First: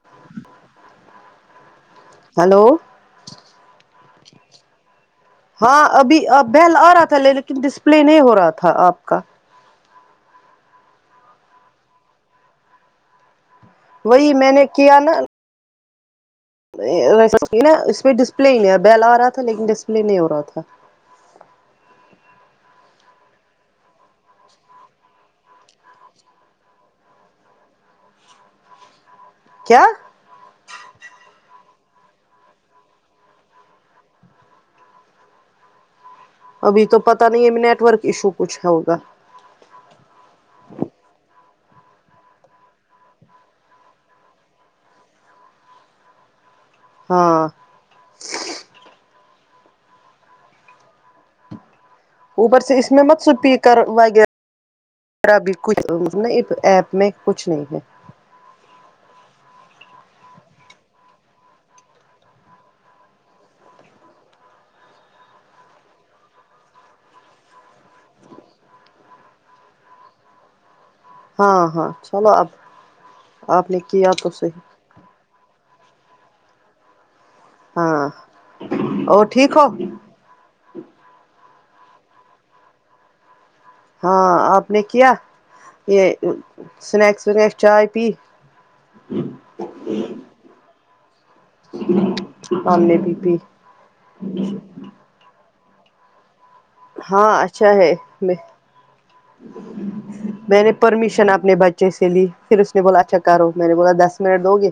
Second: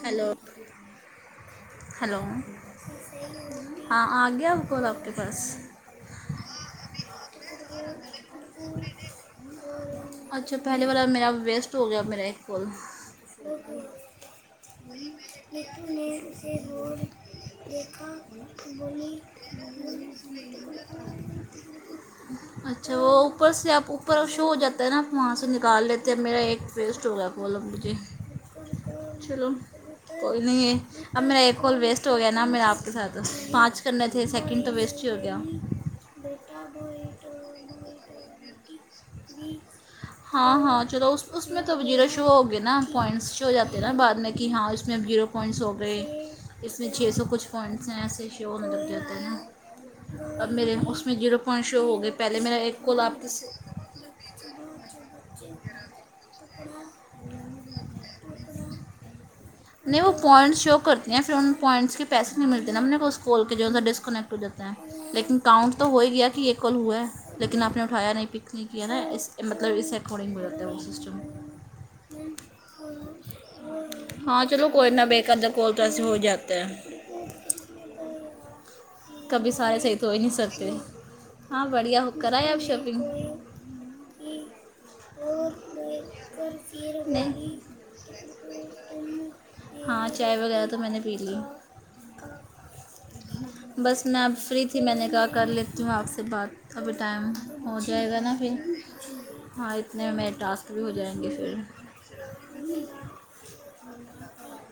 hello hello hello ہاں آ گیا آپ کو آپ کے پاس ہاں ابھی آ بیل آ رہا تھا لیکن ڈسپلے نہیں ہو رہا تھا آپ کا اچھا پہلے بار میرا ویسٹ ہو گیا میرا ایک کال وہی میں نے ل نے [unintelligible] ا نا اس پہ ڈسپلے ہی نہیں بیل آ رہا تھا لیکن ڈسپلے نہیں ہو رہا تھا اچھا وہ اوپر سے آپ اوپر ا شو ہو جاتا ہے نا آپ وہاں سے نکال لیتے ہیں اب میرا ایک فیسٹ ہوگیابولو سب مجھے چلو کیا کوئی نہیں ہے اب میرا ایک کال ویسٹ ہو گیا نا میرا آپ کے ساتھ پانچ کرنے تھے سیکنڈ تو ویسٹ ہی ہو گیا ابھی تو پتا نہیں ہے ا نیٹ ورک ایشو کچھ ہے ہوگا ہاں ہاں چلو اس اس میں توب زیرو ہاں ہاں شو ہو گیا نا پوائنٹس شو ہو جاتے ہیں نا بعد میں کہ ہاں اس میں ا جیرو پنٹس ہو گئے اس میں چھ سو ہاں کچھ فائنٹ ایسے ایسے شو ہم لگتے ہوتے ہیں اب میرے اس میں زیرو پوائنٹ شو ہو گئے پہلے میرا اوپر ایک سے اس کال میں آپ مت کے سو پیک کر وغیرہیر بھی کچھ ایپ میں کچھ نہیں ہے نہیں وہ پوائنٹس شو کرتی ہیں پھر ان پوائنٹس کے پیسے نہیں ملتے نا ہم نے کو اس کال کے جو ہے ڈسکنیکٹ ہو جاتا ہے لیکن کاؤنٹ تو ہو ہی گیا کہ یہ کال ہوا ہے لیکن آپ نے اٹھایا نہیں پکنک یہ ہے نا اس مطلب اس اکارڈنگ بھی ہو رہتا ہے وہ سسٹم ہاں ہاں چلو اب آپ نے کیا تو صحیح کونا بے قدر کوول تو سے ہو جاتا ہے ہاں اور کبھی ٹھیک سارے صحیح تو ہو ہی نہیں سکتے ہاں بڑھیا ہو کر ہے آپ شاپنگ ہاں آپ نے کیا یہ اسنیکس ونیکس نہیں چائے پی ہاں چائے وغیرہ تو میں نے پی لی ام نے بھی پی پھر میں نے کہا کر لیتی ہوں آپ سے بات ابھی ٹائم ہاں اچھا ہو ہے جائے گا میں نا پھر ہاں اتنے میرے میں نے ٹاسک بھی ہو جائیں گے پرمیشن پھر اپنے بچے سے لی پھر اس نے بولا اچھا کرو میں نے بولا دس منٹ دو گے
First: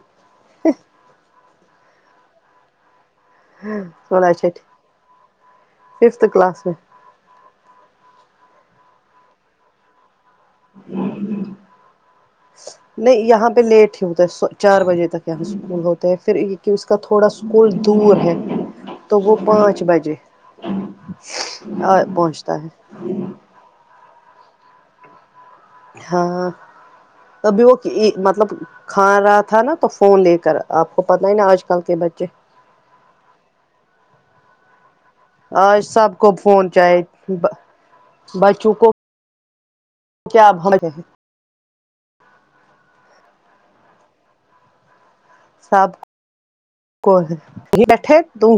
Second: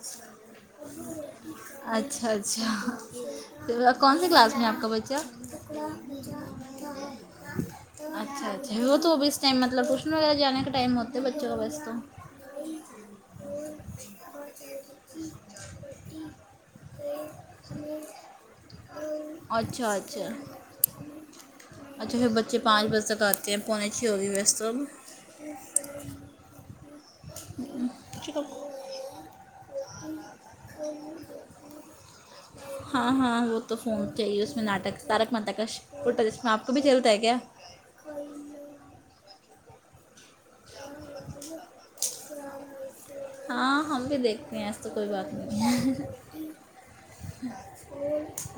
اچھا اچھا کون بولا سی اچھا کلاس میں ہے آپ کا بچہ ففتھ کلاس اچھا اچھا وہ تو اب اس ٹائم مطلب ٹوشن وغیرہ جانے کا ٹائم ہوتے ہے بچوں کا بس تو نہیں یہاں پہ لیٹ ہی ہوتا ہے چار بجے تک یہاں اسکول ہوتا ہے پھر اسکو اس کا تھوڑا اسکول دور ہے تو وہ پانچ اچھا بجے اچھا اور پہنچتا ہے کہ پہنے چھ ہوگے سو ہاں ابھی وہ تو مطلب اب کھا رہا تھا نا تو فون لے کر آپ کو پتا ہی نا آج کل کے بچے ہاں ہاں وہ تو فون چاہیے اس میں ناٹک تارک مہاتتا کاش آج اولٹا تاش میں آپ کو بھی چلتا ہے کیا بچوکو کیا [unintelligible] ہاں ہم بھی دیکھتے ہیں ایس تو کوئی بات نہیں سب ہے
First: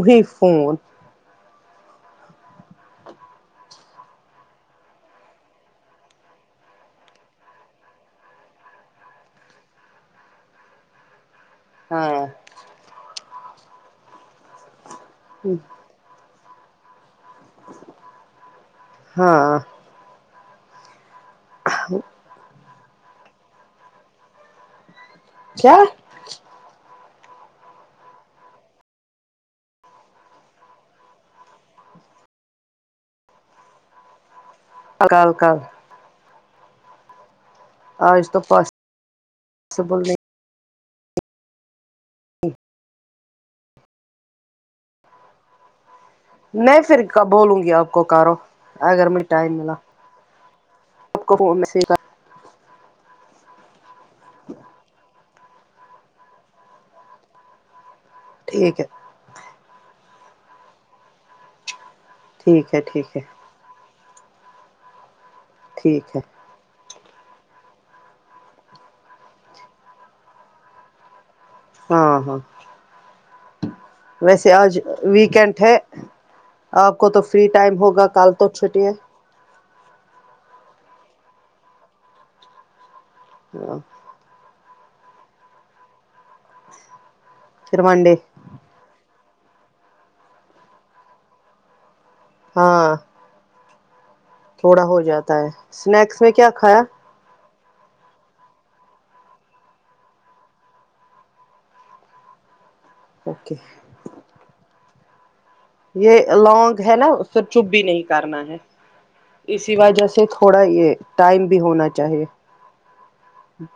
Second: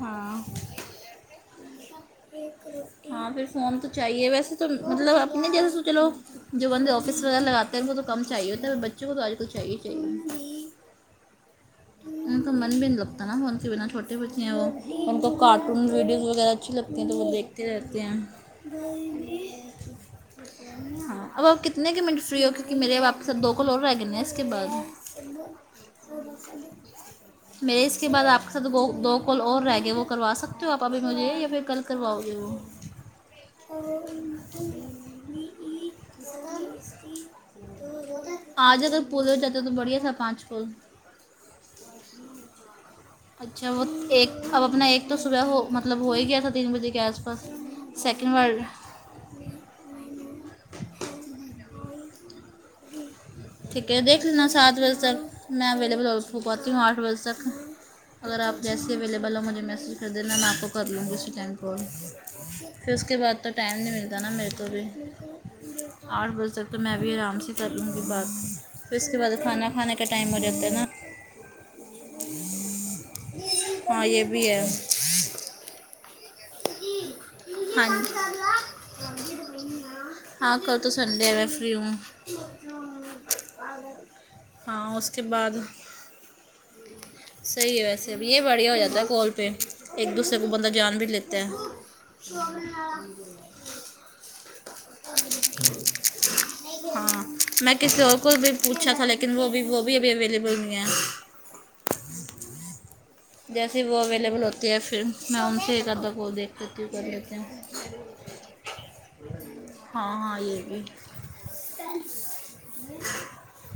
ہاں ہاں پھر فون تو چاہیے ویسے تو مطلب اپ نے جیسا سوچے لو جو بندے آفس وغیرہ لگاتے ہیں وہ کو تو کم چاہیے ہوتا ہے بچوں کو تو آج کل چاہیے چاہیے ہاں ان کا من بھی نہیں لگتا نا ان کے بنا چھوٹے بچے ہیں وہ ان کو کارٹون ویڈیوز وغیرہ اچھی لگتے ہیں تو وہ دیکھتے رہتے ہیں ہاں ہاں اب آپ کتنے کے منٹ فری ہو کیونکہ میرے آپ کے سر دو کال رہ گئے ہیں اس کے بعد کیا تو [unintelligible] میرے اس کے بعد آپ کے ساتھ دو کال اور رہ گئے وہ کروا سکتے ہو آپ ابھی مجھے یا پھر کل کرواؤ گے ہو اور [unintelligible] اکالکال آج تو آج اگر پورے جاتے تو بڑھیا پاسبل تھا نہیں پانچ پول [inaudible] اچھا وہ ایک اب اپنا ایک تو صبح ہو مطلب ہو ہی گیا تین میں بجے کے پھر آس پاس بولوں گی آپ کو سیکنڈ کرو ورڈ اگر مجھے ٹائم ملا آپ کو میں سے ایک ہ [unintelligible] ٹھیک ہے دیکھ لینا سات بجے تک میں اویلیبل ہو پاتی ہوں آٹھ بجے تک اگر آپ ٹھیک ہے جیسے اویلیبل ہو مجھے میسج کر دینا میں آپ کو کر لوں گی اسی ٹائم فون ٹھیک ہے پھر اس ٹھیک کے ہے بعد تو ٹائم نہیں ملتا نا میرے کو بھی ٹھیک ہے آٹھ بجے تک تو میں بھی آرام سے کر لوں گی بات پھر اس کے بعد کھانا کھانے کا ٹائم ہو جاتا ہے نا ہاں ہاں ہاں یہ بھی ویسے ہے آج ویکینڈ ہے آپ کو تو فری ٹائم ہاں ہوگا کل تو چھٹی ہے ہاں کل تو سنڈے ہے میں فری ہوں ہاں ہاں اس کے بعد صحیح پھر ہے منڈے ویسے اب یہ بڑھیا ہو جاتا ہے کال پہ ایک دوسرے کو بندہ جان بھی لیتا تا ہاں [inaudible] تھوڑا ہو جاتا ہے اسنیکس میں کیا کھایا ہاں میں کسی اور کو بھی پوچھا تھا لیکن وہ بھی وہ بھی ابھی اویلیبل نہیں ہے اوکے جیسے وہ اویلیبل ہوتی ہے پھر میں ان سے آدھا یہ کو دیکھ لونگ لیتی ہوں ہے کر نہ اس لیتے سے ہیں چپ بھی نہیں کرنا ہے اسی وجہ ہاں سے ہاں تھوڑا بھی یہ ٹائم بھی ہونا چاہیے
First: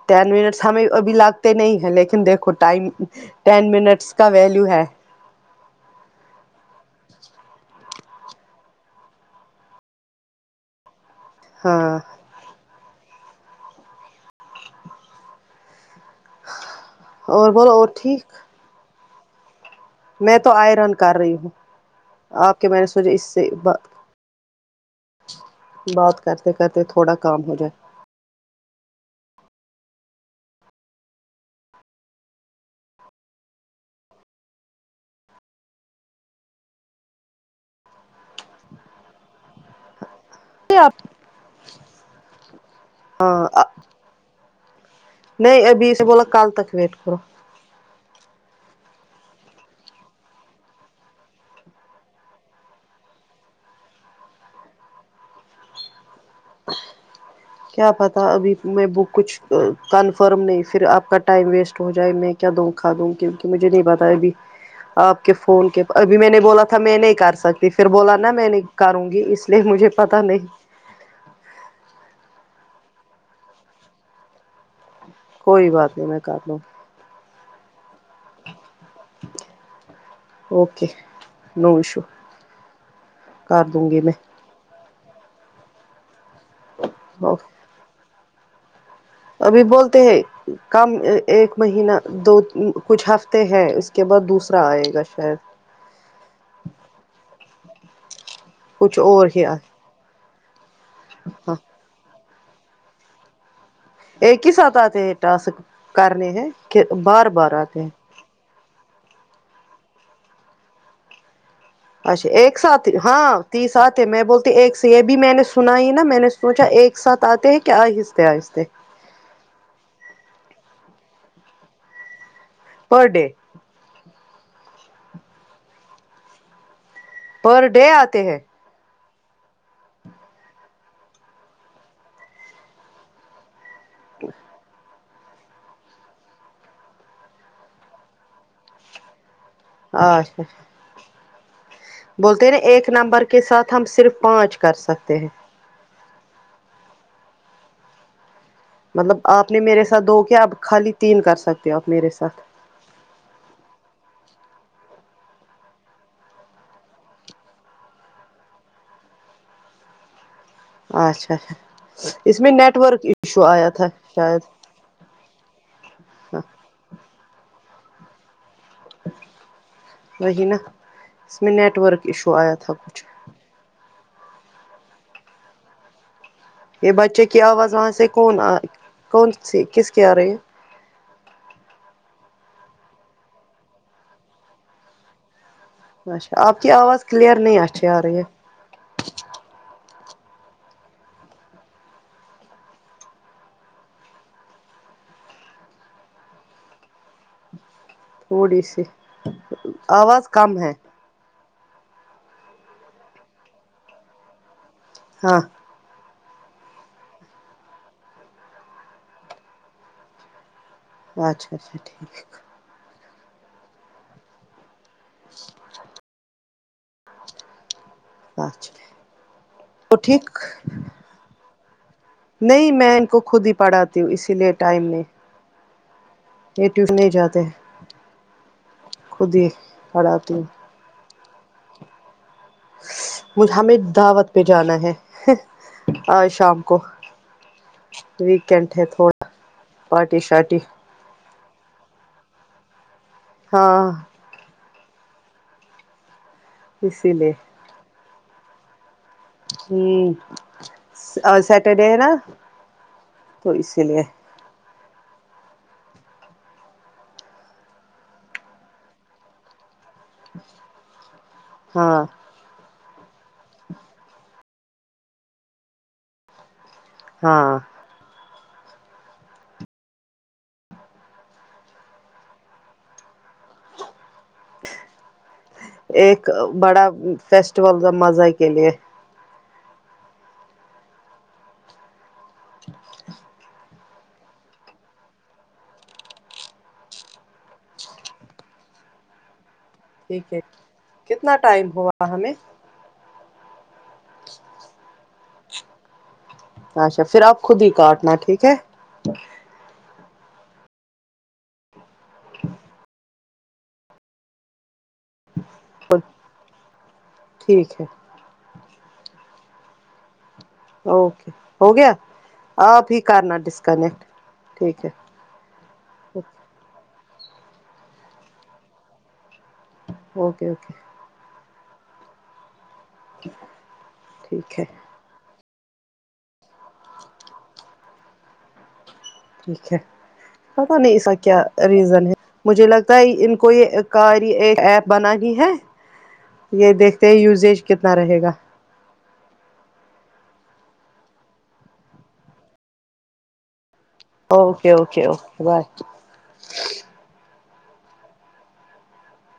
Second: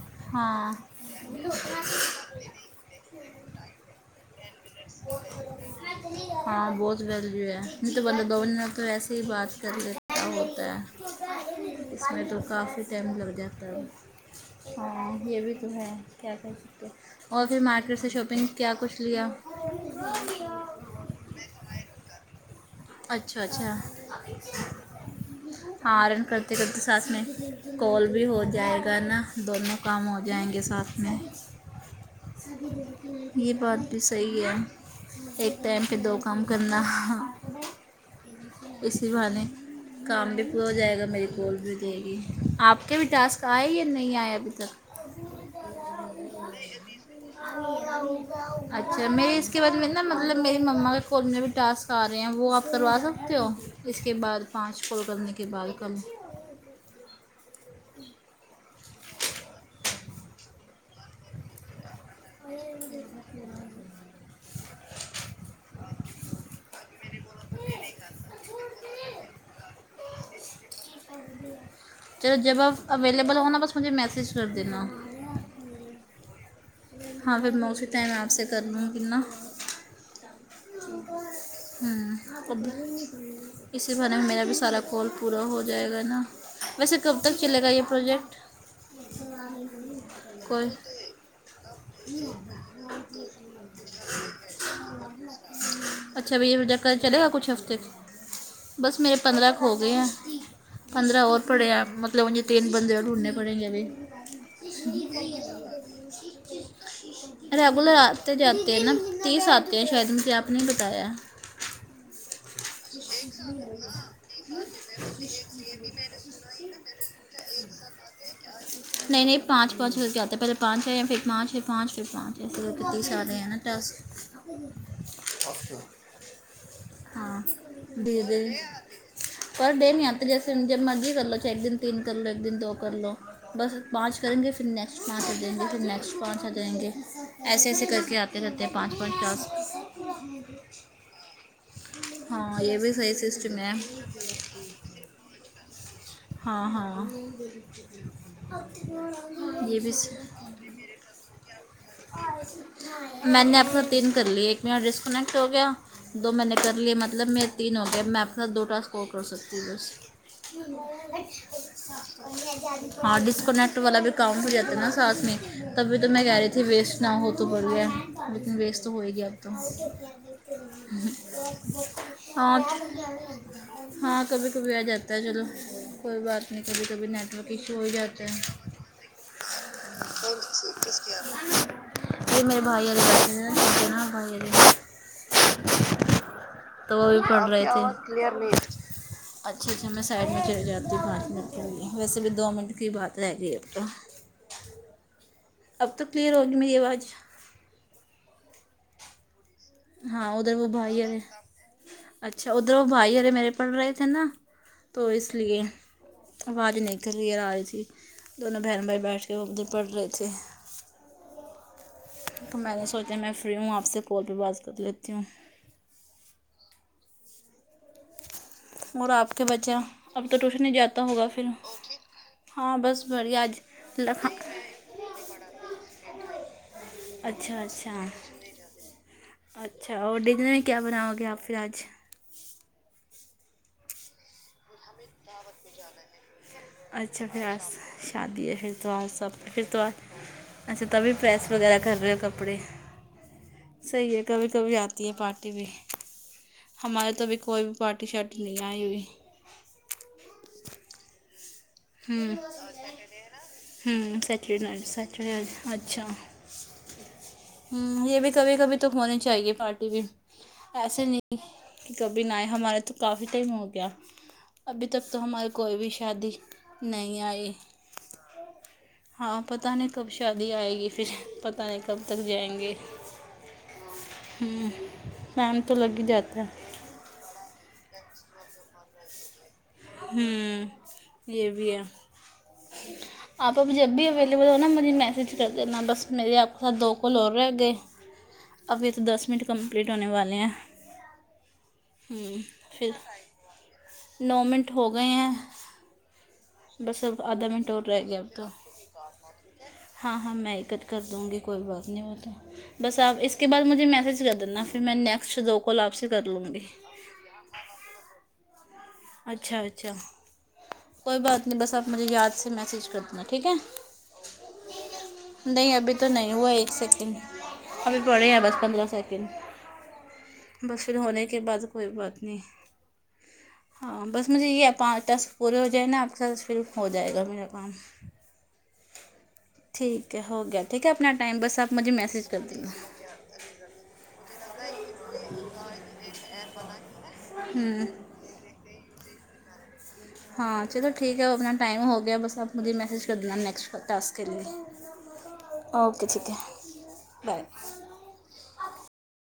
ٹین منٹ ہاں ہمیں ابھی لگتے نہیں ہے لیکن دیکھو ٹائم ٹین منٹس کا ویلیو ہے [unintelligible] ہاں بہت ویلیو ہے نہیں تو دونوں میں تو ایسے ہی بات کر لینا ہوتا ہے ہاں اس میں تو کافی ٹائم لگ جاتا ہے ہاں یہ بھی تو ہے کیا کہہ سکتے ہیں اور پھر مارکیٹ سے شاپنگ کیا کچھ لیا میں تو آئرن کر رہی ہوں آپ کے میں نے سوچا اس اچھا سے ب اچھا بات آئرن کرتے کرتے ساتھ تھوڑا میں کام ہو جائے کال بھی ہو جائے گا نا دونوں کام ہو جائیں گے ساتھ میں یہ بات بھی صحیح ہے ایک ٹائم پہ دو کام کرنا ہاں اسی بہانے کام بھی وہ ہو جائے گا میری کال بھی رہے گی آپ کے بھی ٹاسک آئے یا نہیں آئے ابھی تک نہیں ابھی سے بولا کل تک ویٹ کرو اچھا میرے اس کے بعد میں نا مطلب میری مما کے فون میں بھی ٹاسک آ رہے ہیں وہ آپ کروا سکتے ہو اس کے بعد پانچ کال کرنے کے بعد کم کیا پتہ ابھی میں بک کچھ کنفرم نہیں پھر آپ کا ٹائم ویسٹ ہو جائے میں کیا دوں کھا دوں کیونکہ مجھے نہیں پتا ہے ابھی آپ کے فون کے ابھی میں نے بولا تھا میں نہیں کر سکتی پھر بولا نا میں نہیں کروں گی اس لیکن مجھے پتہ نہیں [unintelligible] چلو جب آپ اویلیبل ہونا بس مجھے میسج کر دینا کوئی بات نہیں میں کر لوں ہاں پھر میں اسی ٹائم آپ سے کرلوں گی نا اوکے نو ایشو ہوں کر دوں اسی گی میں بہانے میرا بھی سارا کال پورا ہو جائے گا نا ویسے کب تک چلے گا یہ پروجیکٹ ابھی بولتے ہیں کوئی کم ایک مہینہ دو کچھ ہفتے ہیں اس کے بعد دوسرا آئے گا شاید اچھا بھیا جب تک چلے گا کچھ ہفتے کچھ بس میرے اور ہی پندرہ آئے، ہو گئے ہیں پندرہ اور ہاں پڑے ہیں مطلب مطلب مجھے تین بندے اور ڈھونڈنے پڑینگے ابھی ایک ہی ساتھ آتے ہیں ٹاسک کرنے ہیں کہ بار بار آتے ہیں [unintelligible] تو جاتے ہیں نا تیس آتے ہیں شاید مجھے آپ نے ہی بتایا اچھا ایک ساتھ ہاں تیس اتتے ہیں میں بولتی ایک سے یہ بھی میں نے سنا ہی نا میں نے سوچا ایک ساتھ آتے ہیں کیا آہی اہستے اہستے نہیں نہیں پانچ پانچ ہو کے آتے ہیں پہلے پانچ ہیں یا پھر پانچ پانچ پھر پانچ اسے ہو کے پر تیس ڈے ارے ہیں نا دس [unintelligible] [unintelligible] ہیں [unintelligible] پر ڈے نہیں آتے جیسے جب مرضی کر لو چاہے ایک دن تین کر لو ایک دن دو کر لو بس پانچ کریں گے پھر نہ کنسٹ پانچ ہو جاییں گے پھر نیکسٹ پانچ ہوجاینگے ایسے ایسے کر کے آتے رہتے ہیں پانچ پانچ ٹاسک [unintelligible] بولتے ہیں نا ہاں یہ ایک بھی صحیح نمبر کے سسٹم ہے ساتھ ہم صرف پانچ کر سکتے ہیں ہاں ہاں مطلب آپ نے یہ میرے بھی ساتھ دو کیا صحیح- اب خالی تین کر سکتے آپ میرے ساتھ میں نے اپنے تین کرلیے ایک میرا ڈسکنیکٹ ہو گیا دو میں نے کر لییے مطلب میرے تین ہو گئے میں اپنا دو ٹاسک اور کر سکتی ہوں بس اچھا اچھا اس میں نیٹ [unintelligible] ورک ہاں ایشو آیا ڈسکنیکٹ تھا والا بھی شاید کام ہو جاتا ہے نا ساتھ میں تبھی تو میں کہہ ہاں رہی تھی ویسٹ نہ ہو تو بڑھیا ہے لیکن ویسٹ تو ہوئے گی اب تو وہی نا اس میں نیٹ ورک ایشو [unintelligible] آیا تھا کچھ ہاں کبھی کبھی آ جاتا ہے چلو کوئی بات نہیں کبھی یہ کبھی بچے کی نیٹورک آواز ایشو ہو وہاں سے جاتے کون ہیں کون سی کس کی آ رہی یہ میرے بھائی [inaudible] ہے اچھا آپ کی تو آواز وہ بھی کلیئر پڑھ نہیں رہے تھے اچھی آ رہی ہے [unintelligible] اچھا اچھا میں سائڈ میں چلی جاتی ہوں پانچ منٹ کے لیے ویسے بھی دو منٹ کی بات رہ گئی اپ تو اب تو کلیئر ہوگی میری آواز تھوڑی سی آواز ہاں کم ہے [unintelligible] اچھا وہ دو بھائی ارے میرے پڑھ رہے تھے نا تو اس ہاں لیے آوازیں نہیں کلیر آ رہی تھی دونوں بہن بھائی بیٹھ کے اردو پڑھ رہے تھے اچھا اچھا ٹھیک تو میں نے سوچا میں فری ہوں آپ سے کال پہ بات کر لیتی ہوں اچھا اور آپ کے بچہ اب تو ٹیوشن ہی جاتا ہوگا پھر نہیں ہاں میں بس ان کو بڑھیا خود ہی آج پڑھاتی ہوں لکھا اسی لیے ٹائم نے یہ ٹی نہیں [unintelligible] اچھا اچھا خود ہی اچھا اور پڑھاتی ہوں ڈنر میں کیا بناؤ گے آپ پھر آج وہ ہمیں دعوت پہ جانا ہے ہن آج شام کو اچھا پھر آس شادی ہے پھر ویکینڈ تو تھوڑا سب پھر تو پارٹی شارٹی اچھا تبھی پریس وغیرہ کر رہے ہو کپڑے ہاں صحیح ہے کبھی کبھی آتی ہے پارٹی بھی ہمارے اسی تو لیے بھی کوئی پارٹی شارٹی نہیں آئی ہوئی اج سیٹرڈے ہے نا ہوں تو اسی لیے [unintelligible] سچ اچھا ہم یہ بھی کبھی کبھی تو ہونی چاہیے پارٹی بھی ایسے نہیں کہ ہاں کبھی ناے ہمارے تو کافی ٹائم ہو گیا ابھی تک تو ہماری کوئی بھی شادی نہیں آئی ہاں ہاں پتا نہیں کب شادی آئے گی پھر پتا نہیں کب تک جائیں گے ہمم ٹائم تو لگ ہی ایک جاتا ہے بڑا فیسٹیول کے مزہ کے لیے ہوں یہ بھی ہے آپ اب جب بھی اویلیبل رہنا مجھے میسج کر دینا بس میرے آپ کے ساتھ دو کال اور رہ گئے ابھی تو دس منٹ کمپلیٹ ہونے ٹھیک والے ہے ہیں کتنا ٹائم ہوا ہمیں ام پھر نو منٹ ہو گئے ہیں اچھا بس اب پھر آپ آدھا خود منٹ ہی اور رہ کاٹنا گیا اپ ٹھیک کا ہے ہاں ہاں میں ہی کٹ کر دوں گی کوئی بات نہیں ہوتا بس آپ اس کے بعد مجھے میسج کر دینا پھر میں نیکسٹ دو کال آپ سے کر لوں گی ٹھیک ہے اچھا اچھا کوئی اوکے بات نہیں بس ہو آپ گیا مجھے یاد سے میسج آپ کر ہی دینا کرنا ٹھیک ہے ڈسکنیکٹ ٹھیک ہے نہیں ابھی تو نہیں ہوا ہے ایک سیکنڈ ابھی پڑھے ہیں بس پندرہ سیکنڈ اوکے اوکے بس پھر ہونے کے بعد کوئی بات نہیں [unintelligible] ہاں بس مجھے ٹھیک ہے یہ پانچ ٹسک پورے ہو جائیں نا آپ کے ساتھ پھر ہو جائے گا میرا کام ٹھیک ہے ہو گیا پتا ٹھیک ہے نہیں اس اپنا کا ٹائم کیا بس آپ مجھے ریزن ہے میسج کر مجھے دینا لگتا ہے ان کو یہ کا ایپ بنانی ہے یہ دیکھتے ہیں یوزیج ہوں کتنا رہے گا ہاں چلو ٹھیک ہے وہ اپنا ٹائم ہو گیا بس آپ مجھے میسج کر دینا نیکسٹ کال ٹاسک کے لیے okay okay okay bye okay ٹھیک ہے بائے